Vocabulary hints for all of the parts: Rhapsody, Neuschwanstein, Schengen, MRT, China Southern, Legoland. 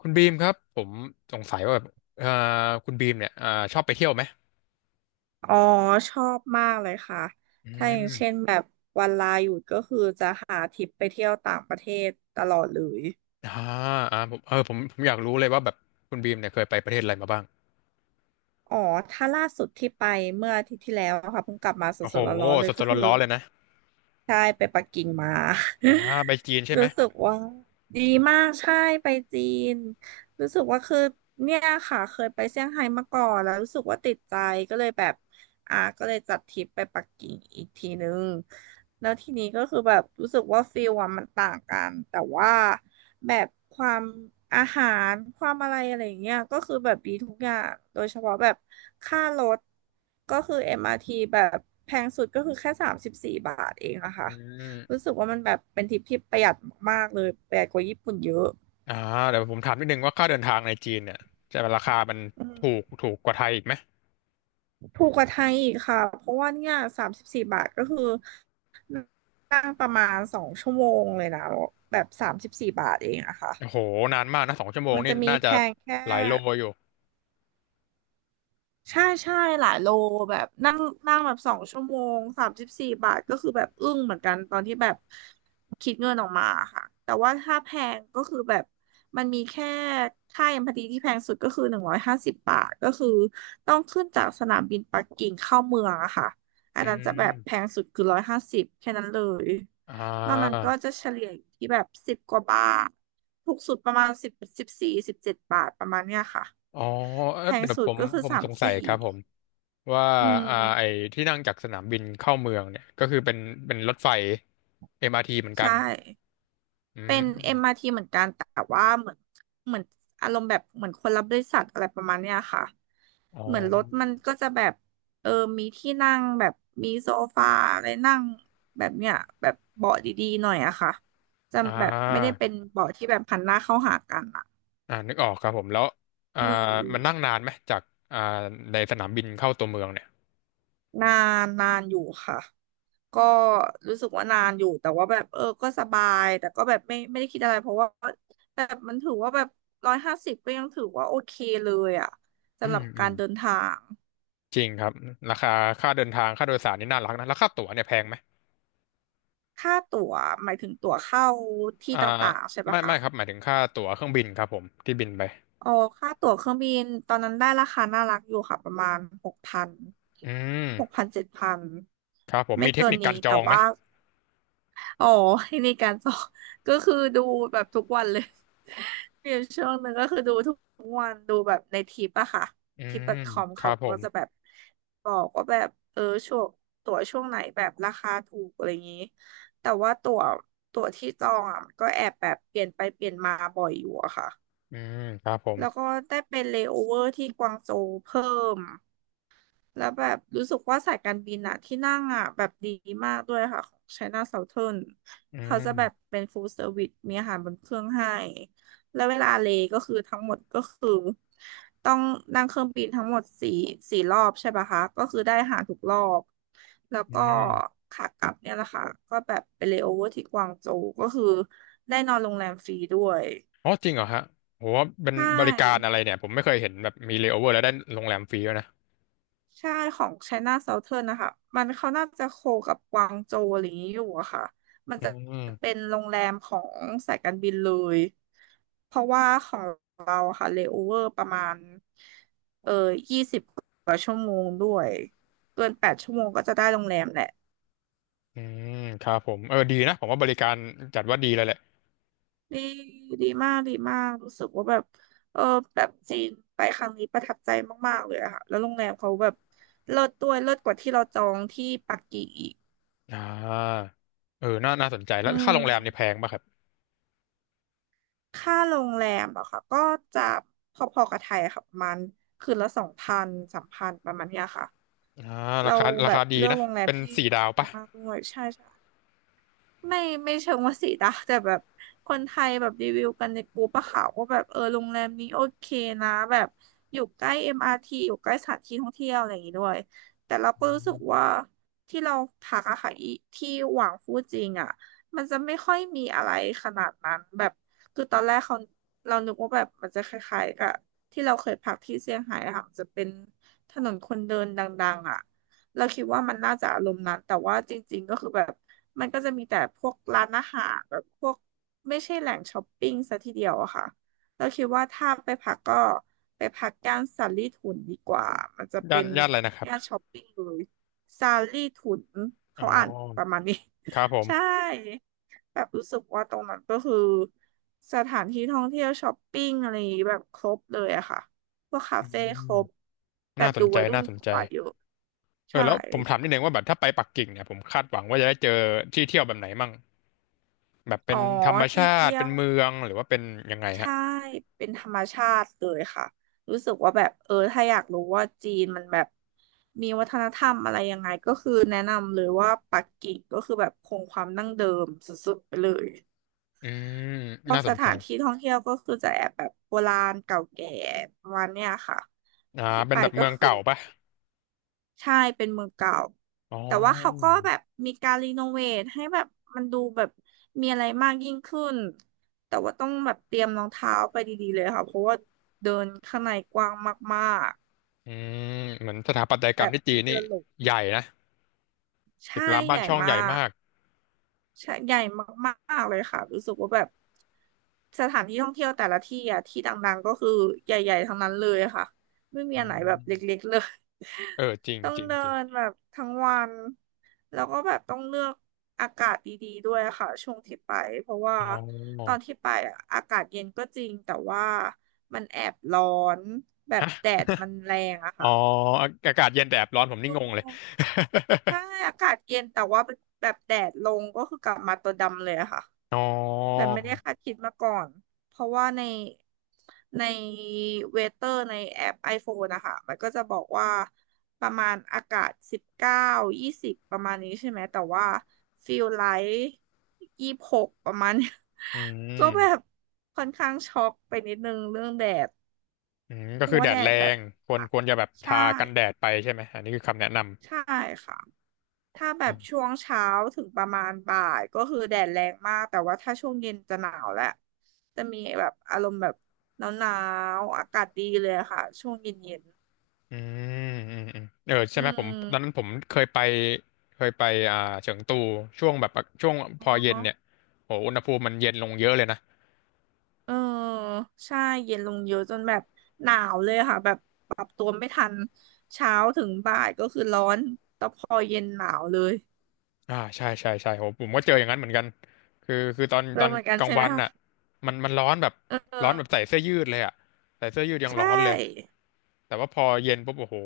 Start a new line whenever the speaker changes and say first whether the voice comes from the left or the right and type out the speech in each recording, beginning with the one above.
left: คุณบีมครับผมสงสัยว่าแบบเอ่อคุณบีมเนี่ยชอบไปเที่ยวไหม
right: อ๋อชอบมากเลยค่ะ
left: อื
right: ถ้าอย่างเช่น
left: ม
right: แบบวันลาหยุดก็คือจะหาทริปไปเที่ยวต่างประเทศตลอดเลย
left: อ่าอ่าผมเออผมผมอยากรู้เลยว่าแบบคุณบีมเนี่ยเคยไปประเทศอะไรมาบ้าง
right: อ๋อถ้าล่าสุดที่ไปเมื่ออาทิตย์ที่แล้วอะค่ะเพิ่งกลับมาส
left: โอ้โห
right: ดๆร้อนๆเล
left: ส
right: ย
left: ด
right: ก็คือ
left: ๆร้อนๆเลยนะ
right: ใช่ไปปักกิ่งมา
left: อ่าไปจีน ใช่ไหม
right: รู้สึกว่าดีมากใช่ไปจีนรู้สึกว่าคือเนี่ยค่ะเคยไปเซี่ยงไฮ้มาก่อนแล้วรู้สึกว่าติดใจก็เลยแบบ ก็เลยจัดทริปไปปักกิ่งอีกทีนึงแล้วทีนี้ก็คือแบบรู้สึกว่าฟิลอะมันต่างกันแต่ว่าแบบความอาหารความอะไรอะไรอย่างเงี้ยก็คือแบบดีทุกอย่างโดยเฉพาะแบบค่ารถก็คือ MRT แบบแพงสุดก็คือแค่สามสิบสี่บาทเองอะค่ะ
left: อื
right: รู้
left: ม
right: สึกว่ามันแบบเป็นทริปที่ประหยัดมากๆเลยประหยัดกว่าญี่ปุ่นเยอะ
left: อ่าเดี๋ยวผมถามนิดนึงว่าค่าเดินทางในจีนเนี่ยจะราคามัน
right: อืม
left: ถูกกว่าไทยอีกไหม
right: ถูกกว่าไทยอีกค่ะเพราะว่าเนี่ยสามสิบสี่บาทก็คือ นั่งประมาณ2 ชั่วโมงเลยนะแบบสามสิบสี่บาทเองอะค่ะ
left: โอ้โหนานมากนะสองชั่วโมง
right: มัน
left: นี่
right: จะมี
left: น่า
right: แพ
left: จะ
right: งแค่
left: หลายโลอยู่
right: ใช่ใช่หลายโลแบบนั่งนั่งแบบ2 ชั่วโมง 34 บาทก็คือแบบอึ้งเหมือนกันตอนที่แบบคิดเงินออกมาค่ะแต่ว่าถ้าแพงก็คือแบบมันมีแค่ค่าเอ็มพาตีที่แพงสุดก็คือ150 บาทก็คือต้องขึ้นจากสนามบินปักกิ่งเข้าเมืองอะค่ะอั
left: อื
right: นนั้นจะแบบแพ
left: ม
right: งสุดคือร้อยห้าสิบแค่นั้นเลย
left: อ่
right: นอกนั้นก็
left: า
right: จะเฉลี่ยอยู่ที่แบบสิบกว่าบาทถูกสุดประมาณสิบสิบสี่สิบเจ็ดบาทประมาณเนี้ยค่ะ
left: อ๋อเอ้
right: แพ
left: อ
right: ง
left: เดี๋ยว
right: สุ
left: ผ
right: ด
left: ม
right: ก็คือ
left: ผม
right: สาม
left: สงสัย
right: สี่
left: ครับผม ว่า
right: อืม
left: ไอ้ที่นั่งจากสนามบินเข้าเมืองเนี่ยก็คือเป็นรถไฟ MRT เหมือนกัน
right: ใช่
left: อื
right: เป็น m
left: ม
right: ทีเหมือนกันแต่ว่าเหมือนเหมือนอารมณ์แบบเหมือนคนรับบริษัทอะไรประมาณเนี้ยค่ะ
left: อ๋อ
right: เหมือนรถมันก็จะแบบเออมีที่นั่งแบบมีโซฟาอะไรนั่งแบบเนี้ยแบบเบาะดีๆหน่อยอะค่ะจะ
left: อ่
right: แบบไม่ได้
left: า
right: เป็นเบาะที่แบบหันหน้าเข้าหากันอะ
left: อ่านึกออกครับผมแล้วอ่า
right: อื
left: มันนั่ง
right: ม
left: นานไหมจากอ่าในสนามบินเข้าตัวเมืองเนี่ย
right: นานอยู่ค่ะ ก็รู้สึกว่านานอยู่แต่ว่าแบบก็สบายแต่ก็แบบไม่ได้คิดอะไรเพราะว่าแบบมันถือว่าแบบร้อยห้าสิบก็ยังถือว่าโอเคเลยอ่ะ
left: อื
right: สำหรั
left: ม
right: บ
left: อื
right: กา
left: ม
right: รเดินทาง
left: จริงครับราคาค่าเดินทางค่าโดยสารนี่น่ารักนะแล้วค่าตั๋วเนี่ยแพงไหม
right: ค่าตั๋วหมายถึงตั๋วเข้าที่
left: อ่า
right: ต่างๆใช่ปะ
left: ไม่
right: คะ
left: ไม่ครับหมายถึงค่าตั๋วเครื่องบินครับผมที่บินไป
right: อ๋อค่าตั๋วเครื่องบินตอนนั้นได้ราคาน่ารักอยู่ค่ะประมาณหกพัน
left: อืม
right: 7,000
left: ครับผม
right: ไม่
left: มีเทค
right: เกิน
left: นิคกา
right: นี้
left: รจอ
right: แต่
left: งไหม
right: ว่า อ๋อให้ในคการสอบ ก็คือดูแบบทุกวันเลย มีอยู่ช่วงหนึ่งก็คือดูทุกวันดูแบบในทิปอะค่ะ
left: อื
right: ทิปดอ
left: ม
right: ทคอม
left: ค
right: เขา
left: รับผ
right: ก็
left: ม
right: จะแบบบอกว่าแบบช่วงตั๋วช่วงไหนแบบราคาถูกอะไรอย่างนี้แต่ว่าตั๋วที่จองอะก็แอบแบบเปลี่ยนไปเปลี่ยนมาบ่อยอยู่อะค่ะ
left: อืมครับผม
right: แล้วก็ได้เป็นเลโอเวอร์ที่กวางโจวเพิ่ม แล้วแบบรู้สึกว่าสายการบินอะที่นั่งอะแบบดีมากด้วยค่ะของ China Southern
left: อื
right: เขาจะ
left: ม
right: แบบเป็น full service มีอาหารบนเครื่องให้ แล้วเวลาเลก็คือทั้งหมดก็คือต้องนั่งเครื่องบินทั้งหมดสี่รอบใช่ปะคะก็คือได้อาหารทุกรอบแล้ว
left: อื
right: ก็
left: ม
right: ขากลับเนี่ยแหละค่ะก็แบบไปเลโอเวอร์ที่กวางโจวก็คือได้นอนโรงแรมฟรีด้วย
left: อ๋อจริงเหรอฮะโหเป็น
right: ใช
left: บริการ
right: ่
left: อะไรเนี่ยผมไม่เคยเห็นแบบมีเลย์โอเวอร์แล้วได้โรงแรมฟรีด้วยนะ
right: ใช่ของ China Southern นะคะ มันเขาน่าจะโคกับกวางโจวอะไรอย่างนี้อยู่อะค่ะ มัน
left: อื
right: จะ
left: ม
right: เป็นโรงแรมของสายการบินเลย เพราะว่าของเราอะค่ะเลโอเวอร์ประมาณเกิน8 ชั่วโมงก็จะได้โรงแรมแหละ
left: อืมครับผมเออดีนะผมว่าบริการจัดว่าดีเลยแหละ
right: ดีดีมากรู้สึกว่าแบบเออแบบจีนไปครั้งนี้ประทับใจมากๆเลยอะค่ะ แล้วโรงแรมเขาแบบเลิศด้วยเลิศกว่าที่เราจองที่ปักกิ่งอีก
left: อ่าเออน่าน่าสนใจแล้
right: อื
left: วค่า
right: ม
left: โรงแรมนี่แพงป่ะครับ
right: ค่าโรงแรมอะค่ะก็จะพอๆกับไทยอะค่ะประมาณคืนละ2,0003,000ประมาณเนี้ยค่ะ
left: อ่ารา
right: เรา
left: คารา
right: แบบ
left: คาดี
right: เลือก
left: นะ
right: โรงแรม
left: เป็น
right: ที่
left: สี่
right: ไม่
left: ดาว
right: แพ
left: ป่ะ
right: งมากด้วยใช่ใช่ ไม่ไม่เชิงว่าสีดาแต่แบบคนไทยแบบรีวิวกันในกลุ่มปะค่ะว่าแบบเออโรงแรมนี้โอเคนะแบบอยู่ใกล้เอ็มอาร์ทีอยู่ใกล้สถานที่ท่องเที่ยวอะไรอย่างงี้ด้วยแต่เราก็รู้สึกว่าที่เราพักอะค่ะอีที่หวังฟูจิงอะมันจะไม่ค่อยมีอะไรขนาดนั้นแบบคือตอนแรกเรานึกว่าแบบมันจะคล้ายๆกับที่เราเคยพักที่เซี่ยงไฮ้อะค่ะมันจะเป็นถนนคนเดินดังๆอะ เราคิดว่ามันน่าจะอารมณ์นั้นแต่ว่าจริงๆก็คือแบบมันก็จะมีแต่พวกร้านอาหารแบบพวกไม่ใช่แหล่งช้อปปิ้งซะทีเดียวอะค่ะเราคิดว่าถ้าไปพักก็ไปพักย่านซารีถุนดีกว่ามันจะ
left: ย่า
right: เป็
left: น
right: น
left: ย่านอะไรนะครับ
right: ย่านช้อปปิ้งเลยซารีถุน
left: อ๋อ
right: เขาอ่านประมาณนี้
left: ครับผ ม
right: ใช่แบบรู้สึกว่าตรงนั้นก็คือสถานที่ท่องเที่ยวช้อปปิ้งอะไรอย่างงี้แบบครบเลยอะค่ะพวกคา
left: อื
right: เฟ่ค
left: ม
right: รบแบ
left: น่า
right: บ
left: ส
right: ดู
left: นใจ
right: วัยรุ่
left: น่า
right: น
left: สนใจ
right: กว่าเยอะ
left: เออ
right: ใช่
left: แล้วผมถามนิดนึงว่าแบบถ้าไปปักกิ่งเนี่ยผมคาดหวังว่าจะได้เจอที่เที่ยวแบบไหนมั่ง แบบเป็
right: อ๋อ
left: นธรรม
right: ที่
left: ชา
right: เที่
left: ติ
right: ย
left: เป็น
right: ว
left: เมืองหรือว่าเป็นยังไงฮะ
right: ใช่เป็นธรรมชาติเลยค่ะรู้สึกว่าแบบเออถ้าอยากรู้ว่าจีนมันแบบมีวัฒนธรรมอะไรยังไงก็คือแนะนำเลยว่าปักกิ่งก็คือแบบคงความดั้งเดิมสุดๆไปเลย
left: อืม
right: พวก
left: น่าส
right: ส
left: นใจ
right: ถานที่ท่องเที่ยวก็คือจะแอบแบบโบราณเก่าแก่ประมาณเนี้ยค่ะที่
left: เป็
right: ไป
left: นแบบ
right: ก็
left: เมือง
right: คือ
left: เก่า
right: แบบ
left: ปะ
right: ใช่เป็นเมืองเก่า
left: อ๋อ
right: แต่ว่าเขาก็แบบมีการรีโนเวทให้แบบมันดูแบบมีอะไรมากยิ่งขึ้นแต่ว่าต้องแบบเตรียมรองเท้าไปดีๆเลยค่ะเพราะว่าเดินข้างในกว้างมาก
left: อืมเหมือนสถาปัตย
right: ๆ
left: ก
right: แบ
left: รรม
right: บ
left: ที่จี
right: มี
left: นนี่
right: เดินหลง
left: ใหญ่นะตึ
right: ใช่
left: กราม
right: ให
left: บ้าน
right: ญ่
left: ช่อง
right: มา
left: ใหญ่
right: ก
left: มาก
right: ใช่ใหญ่มากๆเลยค่ะรู้สึกว่าแบบสถานที่ท่องเที่ยวแต่ละที่อ่ะที่ดังๆก็คือใหญ่ๆทั้งนั้นเลยค่ะไม่มี
left: อื
right: อันไหนแบ
left: ม
right: บเล็กๆเลย
left: เออจริง
right: ต้อง
left: จริง
right: เดิ
left: จริง
right: นแบบทั้งวันแล้วก็แบบต้องเลือกอากาศดีๆด้วยค่ะช่วงที่ไปเพราะว่า
left: อ๋
right: ตอ
left: อ
right: นที่ไปอะอากาศเย็นก็จริงแต่ว่ามันแอบร้อนแบบ
left: ฮะ
right: แดดมันแรงอะ
left: อ๋อ
right: ค่ะ
left: อาอากาศเย็นแต่แอบร้อนผมนี่
right: อื
left: งงเลย
right: มใช่อากาศเย็นแต่ว่าแบบแดดลงก็คือกลับมาตัวดำเลยอะค่ะ
left: อ๋อ
right: แบบไม่ได้คาดคิดมาก่อน เพราะว่าในเวเตอร์ในแอป iPhone นะคะ มันก็จะบอกว่าประมาณอากาศ19ยี่สิบประมาณนี้ใช่ไหม แต่ว่าฟิลไลท์26ประมาณเนี้ย
left: อื
right: ก็
left: ม
right: แบบค่อนข้างช็อกไปนิดนึงเรื่องแดด
left: อืม
right: เพ
left: ก็
right: ราะ
left: คือ
right: ว่า
left: แด
right: แด
left: ดแร
right: ดแบบ
left: งควรจะแบบ
right: ใช่
left: ทากันแดดไปใช่ไหมอันนี้คือคำแนะน
right: ใช่ค่ะ ถ้าแบ
left: ำ
right: บช่วงเช้าถึงประมาณบ่ายก็คือแดดแรงมากแต่ว่าถ้าช่วงเย็นจะหนาวแล้วจะมีแบบอารมณ์แบบหนาวๆอากาศดีเลยอะค่ะช่วงเย็นๆ
left: อืมอืมอืมเออใช่
right: อื
left: ไหมผมตอนนั้น
right: ม
left: ผมเคยไปเฉิงตูช่วงแบบช่วงพอเย็น
right: อ๋อ
left: เนี่ยโหอุณหภูมิมันเย็นลงเยอะเลยนะ
right: เออใช่เย็นลงเยอะจนแบบหนาวเลยค่ะแบบปรับตัวไม่ทันเช้าถึงบ่ายก็คือร้อนแต่พอเย็นหนาวเลย
left: ใช่ใช่ใช่โหผมก็เจออย่างนั้นเหมือนกันคือคือตอนต
right: เริ่
left: อ
right: ม
left: น
right: เหมือนกัน
left: กลาง
right: ใช่ไหม
left: วัน
right: คะ
left: น่ะมันร้อนแบบ
right: เออ
left: ร้อนแบบใส่เสื้อยืดเลยอ่ะใส่เสื้อยืดยังร้
right: ใช่
left: อนเลยแต่ว่าพอเย็นปุ๊บโอ้โห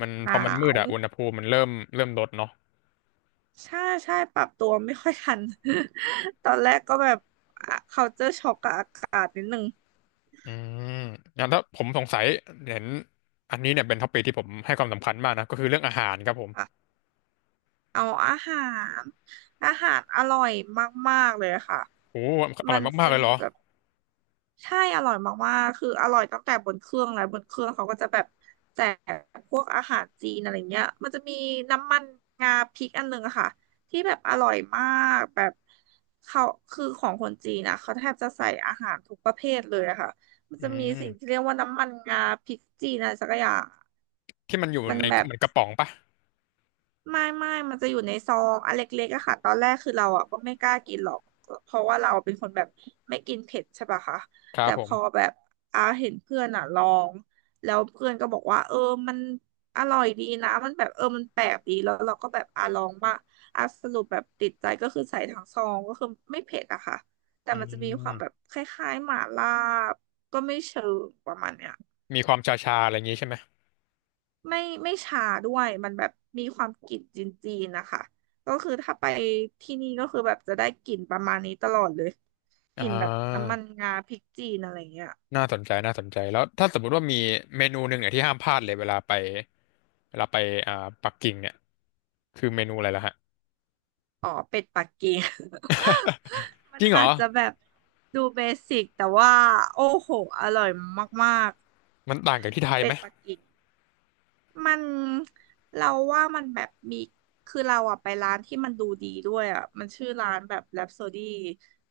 left: มัน
right: ห
left: พอ
right: นา
left: มันมืด
right: ว
left: อ่ะอุณหภูมิมันเริ่มเริ่มลดเนาะ
right: ใช่ใช่ปรับตัวไม่ค่อยทัน ตอนแรกก็แบบเ t าเจอช็อกกับอากาศนิดนึง
left: อืมงั้นถ้าผมสงสัยเห็นอันนี้เนี่ยเป็นท็อปิกที่ผมให้ความสำคัญมากนะก็คือเรื่องอาหารครับผม
right: อะเอารอาหารอร่อยมากๆเลยค่ะ
left: โอ้อ
right: มั
left: ร่อ
right: น
left: ยมาก
right: จะ
left: ๆเลยเห
right: มี
left: รอ
right: แบบ ใช่อร่อยมากๆคืออร่อยตั้งแต่บนเครื่องแล้วบนเครื่องเขาก็จะแบบแจกพวกอาหารจีนอะไรเงี้ยมันจะมีน้ำมันงาพริกอันหนึ่งอะค่ะที่แบบอร่อยมากแบบเขาคือของคนจีนนะเขาแทบจะใส่อาหารทุกประเภทเลยอะค่ะมัน
left: อื
right: จะมีสิ่งที่
left: ม
right: เรียกว่าน้ำมันงาพริกจีนอะไรสักอย่าง
left: ที่มันอยู่
right: มัน
left: ใน
right: แบบ
left: เหมือนกระป๋องปะ
right: ไม่มันจะอยู่ในซองอันเล็กๆอะค่ะตอนแรกคือเราอะก็ไม่กล้ากินหรอก เพราะว่าเราเป็นคนแบบไม่กินเผ็ดใช่ปะคะ
left: ครั
right: แต่
left: บผ
right: พอ
left: ม
right: แบบอาเห็นเพื่อนอะลองแล้วเพื่อนก็บอกว่าเออมันอร่อยดีนะมันแบบเออมันแปลกดีแล้วเราก็แบบอาลองมาอาสรุปแบบติดใจก็คือใส่ทั้งซองก็คือไม่เผ็ดอะค่ะแต่
left: อื
right: มันจะมีความแบบ
left: ม
right: คล้ายๆหม่าล่าก็ไม่เชิงประมาณเนี้ย
left: มีความชาๆอะไรอย่างงี้ใช่ไหม
right: ไม่ไม่ชาด้วยมันแบบมีความกลิ่นจีนๆนะคะก็คือถ้าไปที่นี่ก็คือแบบจะได้กลิ่นประมาณนี้ตลอดเลยก
left: อ่
right: ลิ่นแบบน้ำ
left: า
right: มันงาพริกจีนอะไรเงี้ย
left: น่าสนใจน่าสนใจแล้วถ้าสมมุติว่ามีเมนูหนึ่งเนี่ยที่ห้ามพลาดเลยเวลาไปอ่าปักกิ่งเนี่ยคือเมนูอะไรล่ะฮะ
right: อ๋อเป็ดปักกิ่ง มั
left: จ
right: น
left: ริงเหร
right: อา
left: อ
right: จจะแบบดูเบสิกแต่ว่าโอ้โหอร่อยมาก
left: มันต่างจากที่ไท
right: ๆ
left: ย
right: เป็
left: ไหม
right: ดปักกิ่ง มันเราว่ามันแบบมีคือเราอะไปร้านที่มันดูดีด้วยอะมันชื่อร้านแบบ Rhapsody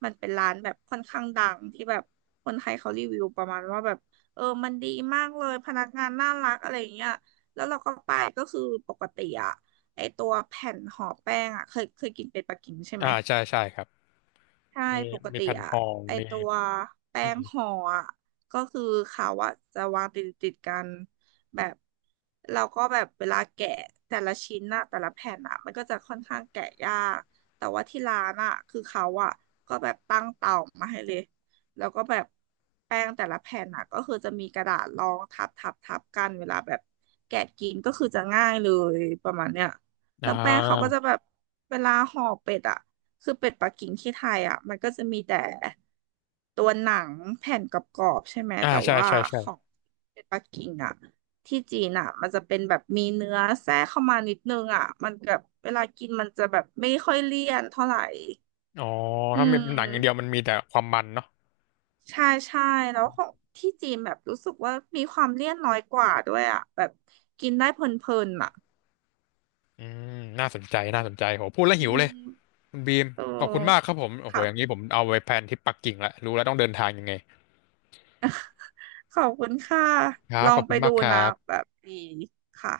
right: มันเป็นร้านแบบค่อนข้างดังที่แบบคนไทยเขารีวิวประมาณว่าแบบเออมันดีมากเลยพนักงานน่ารักอะไรอย่างเงี้ยแล้วเราก็ไปก็คือปกติอะไอตัวแผ่นห่อแป้งอะเคยกินเป็นปักกิ่งใช่ไหม
left: ใช่ใช่ครับ
right: ใช่
left: มี
right: ปก
left: มี
right: ติ
left: แผ่นท
right: อะ
left: อง
right: ไอ
left: มี
right: ตัวแป้
left: อื
right: ง
left: ม
right: ห่ออะก็คือเขาอะจะวางติดกันแบบเราก็แบบเวลาแกะแต่ละชิ้นอะแต่ละแผ่นอะมันก็จะค่อนข้างแกะยากแต่ว่าที่ร้านอะคือเขาอะก็แบบตั้งเตามาให้เลยแล้วก็แบบแป้งแต่ละแผ่นอะก็คือจะมีกระดาษรองทับทับทับกันเวลาแบบแกะกินก็คือจะง่ายเลยประมาณเนี้ย
left: อ่
right: แล้วแป้งเขาก็
left: า
right: จะแบบเวลาห่อเป็ดอะ คือเป็ดปักกิ่งที่ไทยอ่ะมันก็จะมีแต่ตัวหนังแผ่นกรอบๆใช่ไหม
left: อ่า
right: แต่
left: ใช่
right: ว่า
left: ใช่ใช่
right: ของเป็ดปักกิ่งอ่ะที่จีนอ่ะมันจะเป็นแบบมีเนื้อแทรกเข้ามานิดนึงอ่ะมันแบบเวลากินมันจะแบบไม่ค่อยเลี่ยนเท่าไหร่
left: อ๋อ
right: อื
left: ถ้ามีหนังอย่างเดียว
right: ม
left: มันมีแต่ความมันเนาะ
right: ใช่ใช่แล้วของที่จีนแบบรู้สึกว่ามีความเลี่ยนน้อยกว่าด้วยอ่ะแบบกินได้เพลินๆอ่ะ
left: อืมน่าสนใจ น่าสนใจโหพูดแล้ว
right: อื
left: หิวเลย
right: ม
left: คุณบีม
right: เอ
left: ขอบคุณมากค
right: อ
left: รับผม โอ้โห
right: ค่ะ
left: อย่างนี้ผมเอาไว้แพลนทริปปักกิ่งละรู้แล้วต้องเดินทางยังไง
right: ขอบคุณค่ะ
left: ครั
right: ล
left: บ
right: อ
left: ข
right: ง
left: อบ
right: ไป
left: คุณ
right: ดู
left: มากค
right: นะ
left: รับ
right: แบบดีค่ะ